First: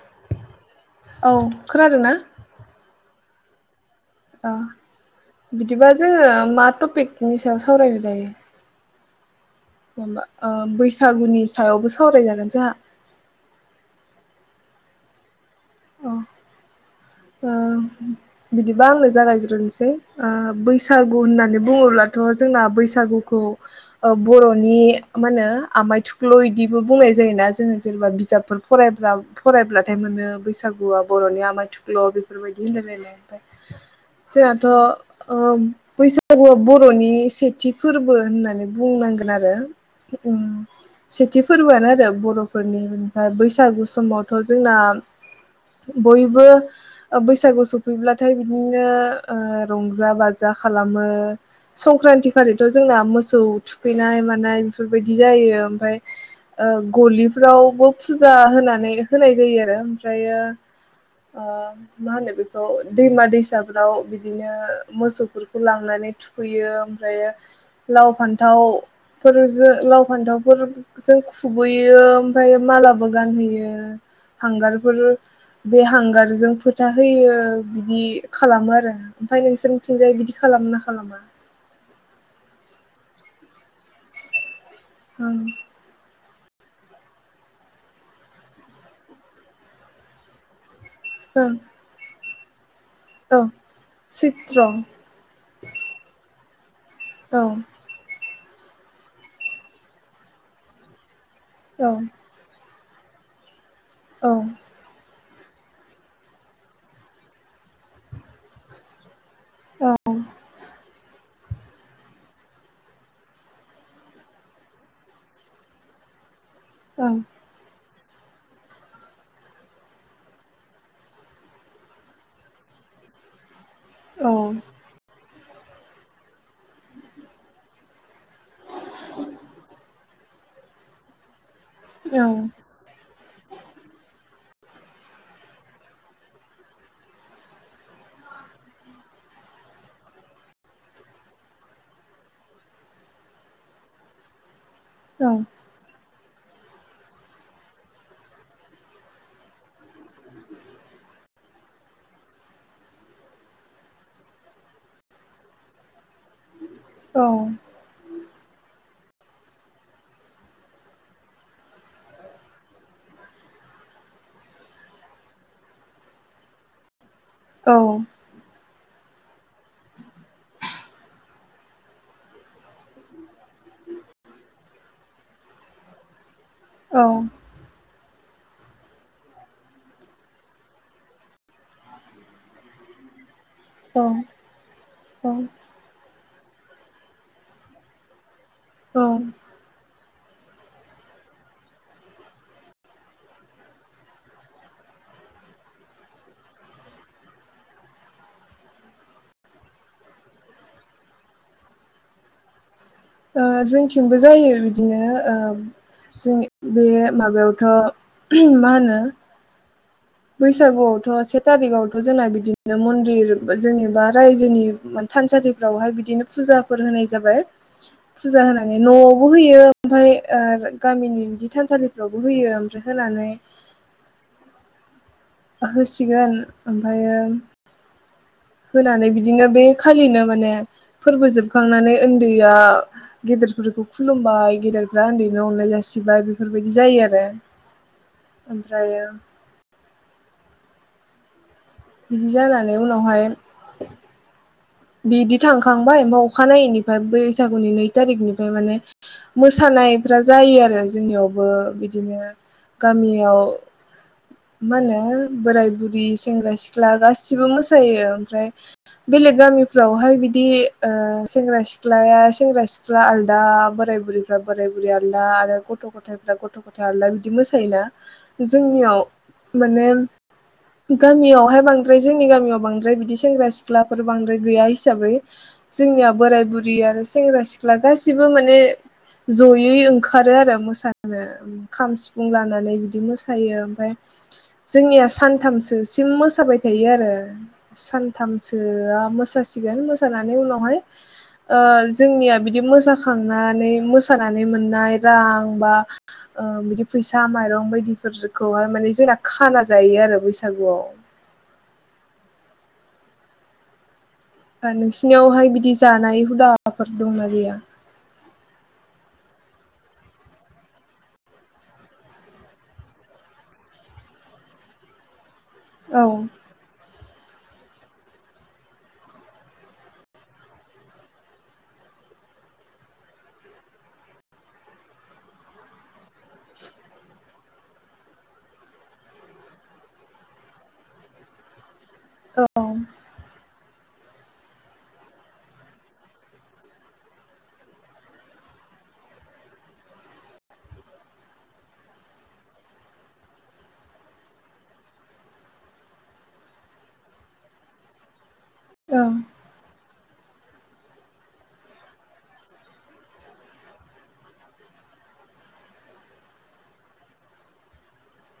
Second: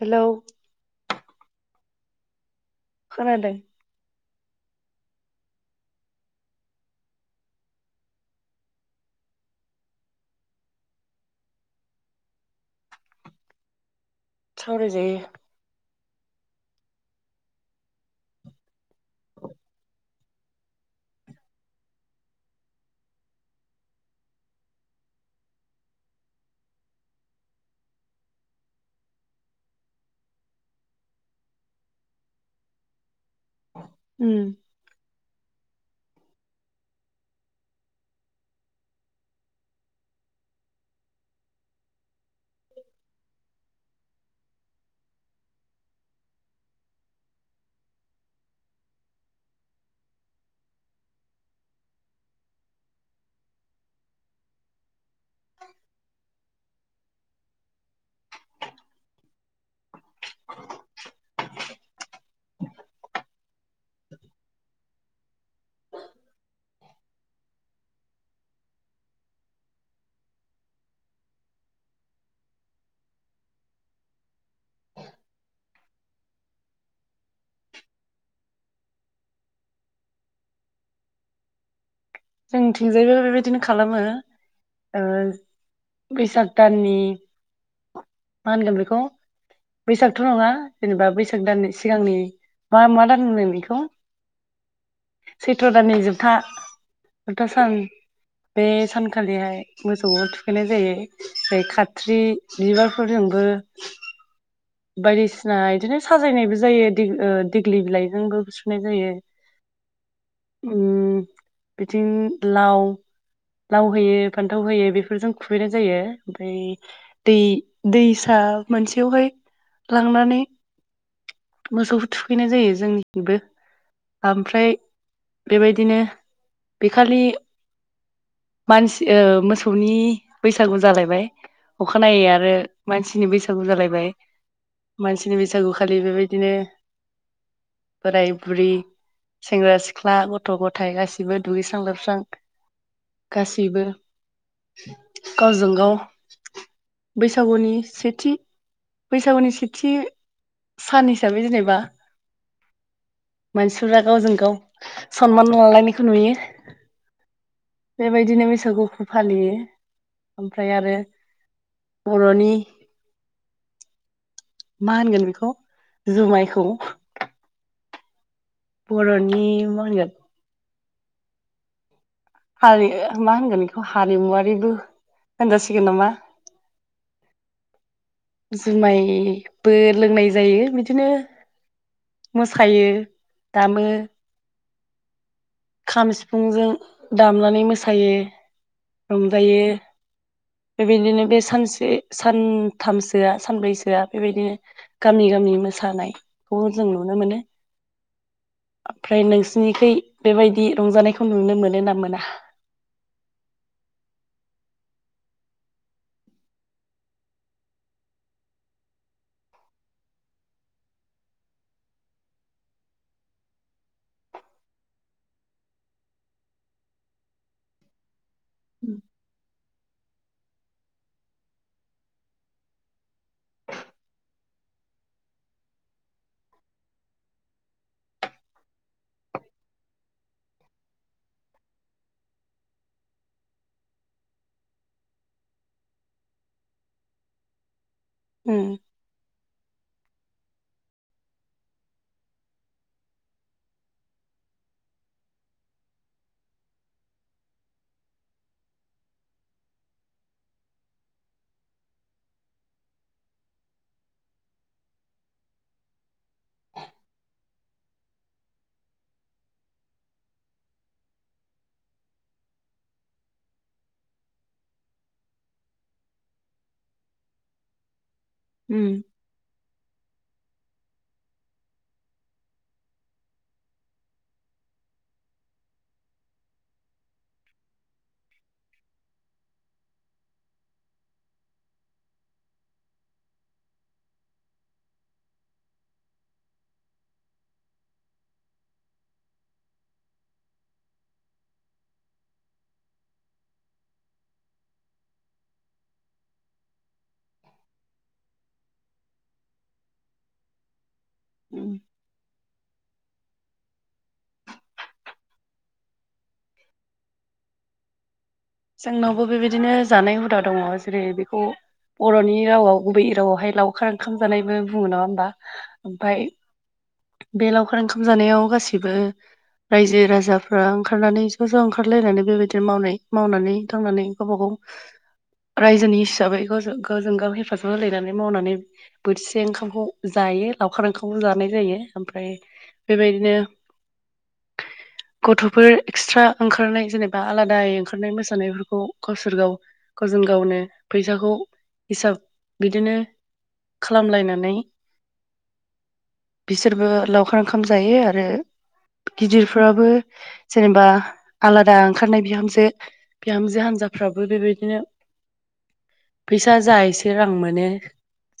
Hello [inaudible] खोनादों ना? खोनादों। ओ बिदिबा जोङो मा टपिकनि सायाव सावरायनो दायो? जेनेबा ओ बैसागुनि सायावबो सावरायजागोन जाहा। सावरायजायो। ओ बिदिबा आंनो जागायग्रोनोसै ओ बैसागु होननानै बुङोब्लाथ' जोंना बैसागुखौ ओ बर'नि मा होनो आमाय थुख्ल' इदिबो बुंनाय जायोना जोङो जेनेबा बिजाबफोर फरायब्ला फरायब्लाथाय मोनो बैसागुआ बर'नि आमाय थुख ख्ल' बेफोरबायदि होनलायलायनाय। उम जोंहाथ' ओ बैसागुआ बर'नि सेथि फोरबो होननानै बुंनांगोन आरो उम सेथि फोरबोआनो आरो बर बर'फोरनि ओमफाय बैसागु स समावथ' जोंना बयबो ओ बैसागु सफैब्लाथाय बिदिनो ओ रंजा-बाजा खालामो संक्रान्ति खालिथ' जोंना मोसौ थुखैनाय मानाय बेफोरबायदि जायो ओमफाय ओ गलिफ्रावबो फुजा होनानै होनाय जायो आरो ओमफ्रायो ओ मा होनो बेखौ दैमा दैसाफ्राव बिदिनो मोसौफोरखौ लांनानै थुखैयो ओमफ्रायो लाव फान्थावफोरजो लाव फान्थावफोरजों खुबैयो ओमफाय मालाबो गानहोयो हांगारफोर बे हांगार जों फोथा होयो बिदि खालामो आरो ओमफाय नोंसोरनिथिंजाय बिदि खालामो ना खालामा? जोंनिथिंजायबो बेबायदिनो खालामो। ओ ओं बैसाग दाननि मा होनगोन बेखौ बैसागथ' नङा। जेनेबा बैसाग ओं दाननि सिगांनि मा मा दान औ होनगोन बेखौ? सैत्र सैथ्र' दाननि जोबथा औ बथा सान। बे सानखालिहाय मोसौखो थुखैनाय जायो। जाय औ खाथ्रि बिबारफोरजोंबो औ बायदिसिना इदिनो साजायनायबो जायो दिग ओ दिग्लि बिलाइजोंबो सुनाय जायो। उम बिथिं लाव, लाव होयो फान्थाव होयो बेफोरजों खुबैनाय जायो ओमफाय औ दै दै सा मोनसेयावहाय लांनानै मोसौखौ थुखैनाय जायो जोंनिथिंबो। औ आमफ्राय बेबायदिनो बे खालि मानसि ओ मोसौनि बैसागु जालायबाय अखानायै आरो मानसिनि बैसागु जालायबाय। मानसिनि बैसागुखालि बेबायदिनो बोराय बुरि सेंग्रा सिख्ला गथ' गथाय गासैबो दुगैस्रां लोबस्रां गासैबो औ गावजों गाव बैसागुनि सेथि बैसागुनि सेथि सान हिसाबै जेनेबा मानसिफोरा गावजों गाव सनमान लालायनायखौ नुयो। औ बेबायदिनो मैसागुखौ फालियो ओमफ्राय आरो बर'नि मा होनगोन बेखौ जुमायखौ औ बर'नि मा होनगोन! हारि मा होनगोन बेखौ हारिमुवारिबो होनजासिगोन नामा! औ जुमायबो लोंनाय जायो बिदिनो मोसायो दामो औ औ खाम सिफुंजों दामनानै मोसायो, औ रंजायो बेबायदिनो बे सानसे सानथामसोआ सानब्रैसोआ बेबायदिनो गामि गामि मोसानायखौ जों नुनो मोनो। आमफ्राय नोंसिनिखै बेबायदि रंजानायखौ नुनो मोनो ना मोना? ओ जोंनिथिंबो जायो बिदिनो ।ओ जों बे माबायावथ' मा होनो बैसागुआवथ' से थारिखावथ' जोंना बिदिनो मन्दिर जेनेबा रायजोनि थानसालिफोरावहाय बिदिनो फुजाफोर होनाय जाबाय, फुजा होनानै न'आवबो होयो ओमफ्राय गामिनि बिदि थानसालिफोरावबो होयो ओमफ्राय होनानै होसिगोन आरो ओमफ्रायो होनानै बिदिनो बे खालिनो माने फोरबोजोबखांनानै उन्दैया गेदेरफोरखौ खुलुमबाय गेदेरफ्रा उन्दैनो अननाय जासिबाय बेफोरबायदि जायो आरो। उम आमफ्रायो बिदि जानानै उनावहाय बिदि थांखांबाय आमफ्राय अखानायैनिफ्राय बैसागुनि नै थारिखनिफ्राय माने मोसानायफ्रा जायोआरो, जोंनियावबो बिदिनो गामियाव मा होनो बोराय बुरि सेंग्रा सिख्ला गासैबो मोसायो आमफ्राय बेलेग गामि फोरावहाय बिदि ओ सेंग्रा सिख्लाया सेंग्रा सिख्ला आलदा बोराय बुरैफ्रा बोराय बुरै आलदा आरो गथ' गथायाइफ्रा गथ' गथायाइ आलदा बिदि मोसायोना जोंनियाव उम माने गामियावहाय बांद्राय जोंनि गामियाव बांद्राय बिदि सेंग्रा सिख्लाफोर बांद्राय गैया हिसाबै जोंनिया बोराय बुरि आरो सेंग्रा सिख्ला गासिबो माने जयै ओंखारो आरो मोसानो खाम सिफुं लानानै बिदि मोसायो ओमफ्राय जोंनिया सानथामसोसिम मोसाबाय थायो आरो सानथामसोआ मोसा मोसासिगोन मोसानानै उनावहाय ओ जोंनिया बिदि मोसाखांनानै मोसानानै मोननाय रां बा बिदि फैसा माइरं बायदिफोरखौहाय माने जोंना खाना जायो आरो बैसागुआव ओम नोंसिनियावहाय बिदि जानाय हुदाफोर दंना गैया? जोंनावबो बेबायदिनो जानाय हुदा दङ जेरै बेखौ बर'नि रावाव गुबै रावआवहाय लावखार ओंखाम जानायबो बुङो नङा होमबा औ ओमफ्राय बे लावखार ओंखाम जानायाव गासैबो रायजो राजाफ्रा ओंखारनानै ज' ज' ओंखारलायनानै बेबायदि मावनाय मावनानै दांनानै गावबा गाव रायजोनि हिसाबै गावजों गाव हेफाजाब होलायनानै मावनानै बोथिसे ओंखामखौ जायो लावखार ओंखामखौ जानाय जायो ओमफ्राय औ बेबायदिनो गथ'फोर एक्सट्रा ओंखारनाय जेनेबा आलादायै ओंखारनाय मोसानायफोरखौ गावसोर गाव गावजों गावनो फैसाखौ हिसाब बिदिनो खालामलायनानै बिसोरबो लावखार ओंखाम जायो आरो ओं गिदिरफ्राबो जेनेबा आलादा ओंखारनाय बिहामजो बिहामजो हान्जाफ्राबो बेबायदिनो फैसा जा एसे रां मोनो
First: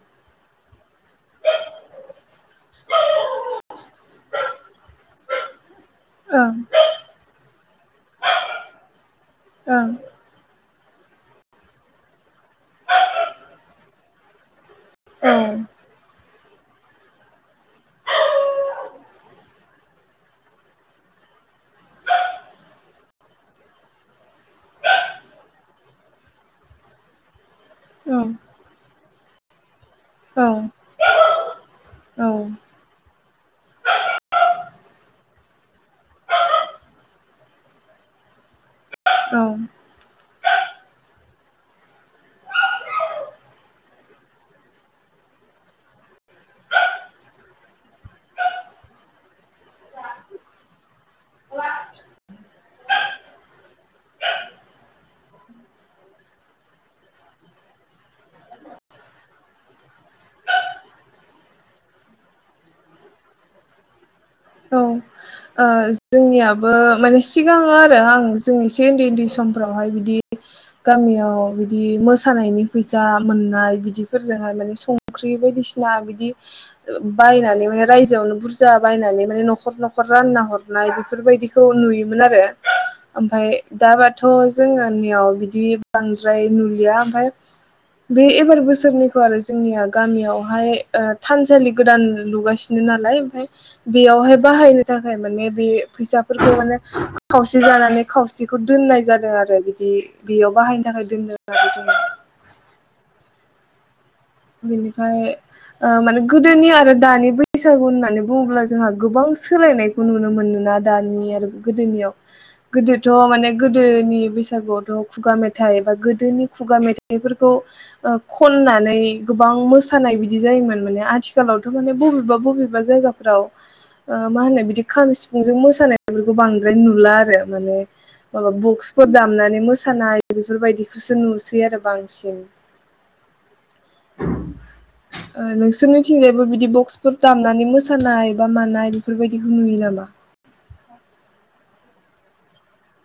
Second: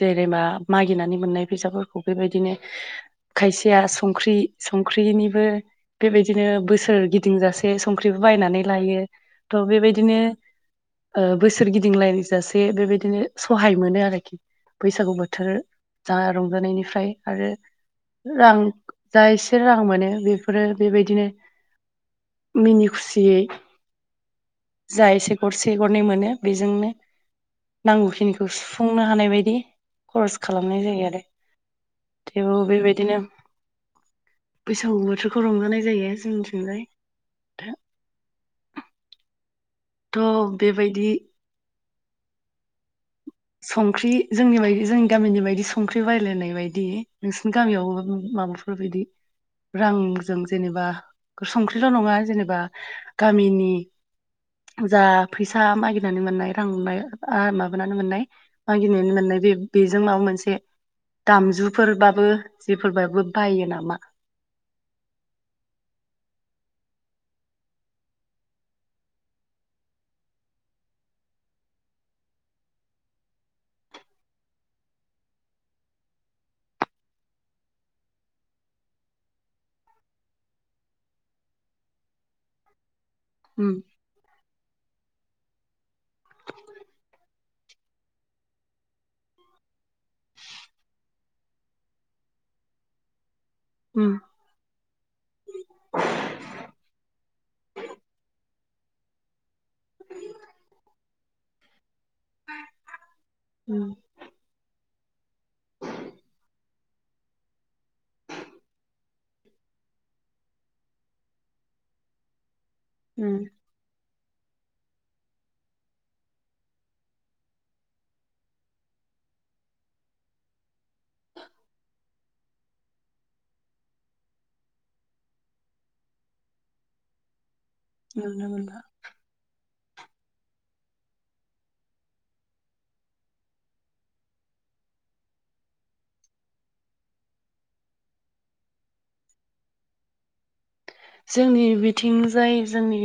जेरेबा मागिनानै मोननाय फैसाफोरखौ बेबायदिनो खायसेया संख्रि संख्रिनिबो बेबायदिनो बोसोर गिदि गिदिंजासे संख्रिबो बायनानै लायो। थ' ओं औ बेबायदिनो बोसोर गिदिंलाय जाासे बेबायदिनो सहाय मोनो आरोखि बैसागु बोथोर जा आर जानायनिफ्राय आरो रां जा एसे रां मोनो बेफोरो बेबायदिनो मिनि खुसियै जा एसे गरसे गरनै मोनो बेजोंनो नांगौखिनिखौ औ बुंनो हानाय बायदि करस खालामनाय जायो आरो औ थेवबो बेबायदिनो बैसागु बोथोरखौ रंजानाय जायो जोंनिथिंजाय औ थ' बेबायदि संख्रि जोंनि बायदि जोंनि गामिनि बायदि संख्रि बायलायनाय बायदि नोंसिनि गामियाव माबाफोरबायदि रांजों जेनेबा संख्रिल' नङा जेनेबा गामिनि जा फैसा मागिनानै मोननाय रां [unintelligible] आ माबानानै मोननाय। मागिनानै मोननाय बे-बेजों माबा मोनसे दामजुफोरबाबो जेफोरबाबो बायो नामा? औ ओ जोंनियाबो माने सिगाङो आरो आं जोंनि एसे उन्दै उन्दै समफ्रावहाय बिदि गामियाव बिदि मोसानायनि फैसा मोननाय बिदिफोरजोंहाय माने संख्रि बायदिसिना बिदि बायनानै रायजोआवनो बुरजा बायनानै न'खर न'खर रान्ना हरनाय बेफोरबायदिखौ नुयोमोन आरो। ओमफ्राय उम दाबाथ' जोङानियाव। बिदि बांद्राय नुलिया ओमफ्राय बे एबार बोसोरनैखौ आरो जोंनिया गामियावहाय थानसालि गोदान लुगासिनो नालाय ओमफ्राय उम बेयावहाय बाहायनो थाखाय माने बे फैसाफोरखौ माने खावसे जानानै खावसे बेखौ दोननाय जादों आरो बिदि बेयाव बाहायनो थाखाय दोनदों [unintelligible] उम बिनिफ्राय ओ माने गोदोनि आरो दानि बैसागु होननानै बुङोब्ला जोंहा गोबां सोलायनायखौ नुनो मोनोना दानि आरो गोदोनियाव गोदोथ' उम माने गोदोनि बैस बैसागुआवथ खुगा मेथाइ बा गोदोनि खुगा मेथाइफोरखौ ओ खननानै गोबां मोसानाय बिदि जायोमोन माने आथिखालावथ' माने बबेबा बबेबा जायगाफ्राव ओ मा होनो बिदि खाम सिफुंजों मोसानायफोरखौ बांद्राय नुला आरो । माने नुनो माबा मोनला बुक्सफोर दामनानै मो मोसानाय बेफोरबायदिखौसो नुसै आरो बांसिन नोंसोरनिथिंजायबो बिदि बक्सफोर दामनानै मोसानाय बा मानाय बेफोरबायदिखौ नुयो नामा? जोंनि बिथिं जाय जोंनि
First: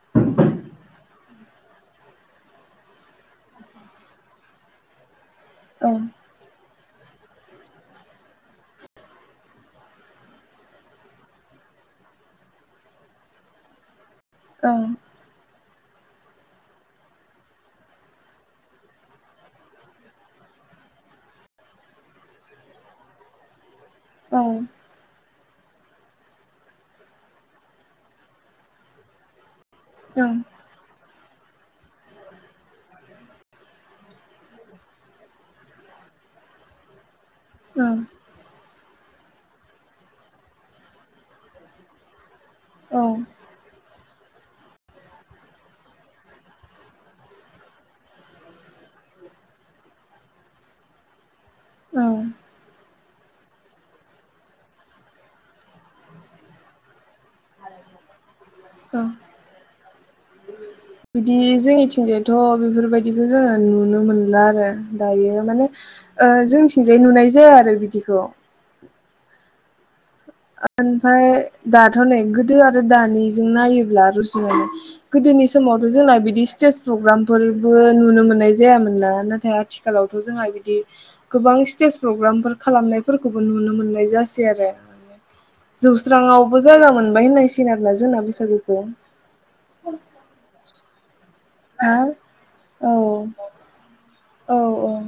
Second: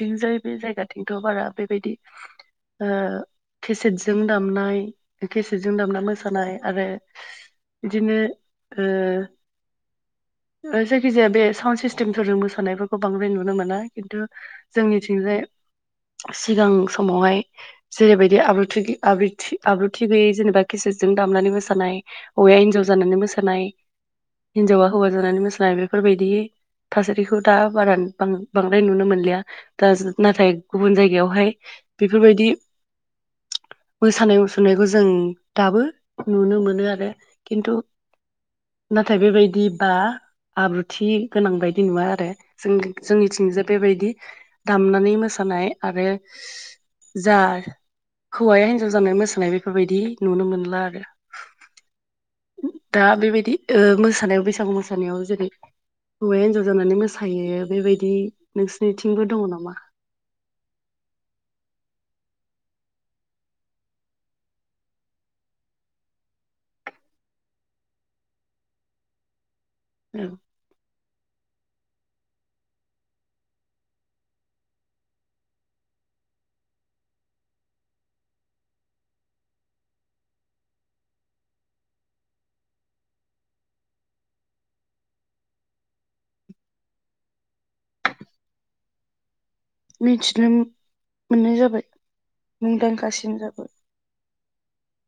जों बे जायगाथिं थ' बारा बेबायदि ओ केेसेटजों दामनाय एखेसे जों औ दामना मोसानाय आरो बिदिनो ओ जायखिजाया बे साउन्ड सिस्टेम जोलों मोसानायफोरखौ बांद्राय नुनो मोना। खिन्थु ओं जोंनिथिंजाय सिगां समावहाय जेरैबायदि आब्रुथिै आबथि आब्रुथि गैयै जेनेबा खिसजों दामनानै मोसानाय हौवाया हिनजाव जानानै मोसानाय औ ओं हिनजावा हौवा जानानै मोसानाय जा बेफोरबायायदि थासारिखौ दा बारा बा बांद्राय नुनो मोनलिया दाज नाथाय गुबुन जायगायावहाय बेफोरबायदि मोसानाय मुसुरनायखौ जों दाबो नुनो मोनो आरो । खिन्थु ओं नाथ बेबायदि बा आब्रुथि गोनां बायदि बिदि नुवा आरो । जों औ जोंनिथिंज बेबायदि दामनानै मोसानाय आरो जा हौवाया हिनजाव जानानै मोसानाय बेफोरबायदि नुनो मोनला आरो औ । दा बेबायदि ओ मोसानायाव बैसागु मोसानायाव जेरै हौवाया हिनजाव जानानै मोसायो बेबायदि औ नोंसनिथिंबो दङ नामा? बिदि जोंनिथिंजायथ' बेफोरबायदिखौ जोङो नुनो मोनला आरो दायो माने ओ जोंनिथिंजाय नुनाय जाया आरो बिदिखौ । औ [unintelligible] ओमफ्राय दाथ' नै गोदो आरो दानिजों नायोब्ला रुजुनानै गोदोनि समावथ' जोंना बिदि स्टेज प्रग्रामफोरबो नुनो मोननाय जायामोन ना नाथाय आथिखालावथ' जोंहा बिदि गोबां स्टेज प्रग्रामफोर खालामनायफोरखौबो नुनो मोननाय जासै आरो। जौस्रांवबो जायगा मोनबाय होननायसिन आरोना जोंना बैसागुखौ । मिथिनोम मोननाय जाबाय हा औ मुंदांखासिन जाबाय । औ औ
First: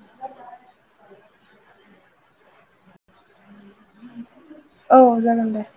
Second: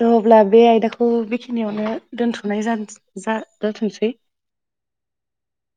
थ' अब्ला बे आयदाखौ बेखिनियावनो दोनथ'नाय जानो जा औ जागोन दे ।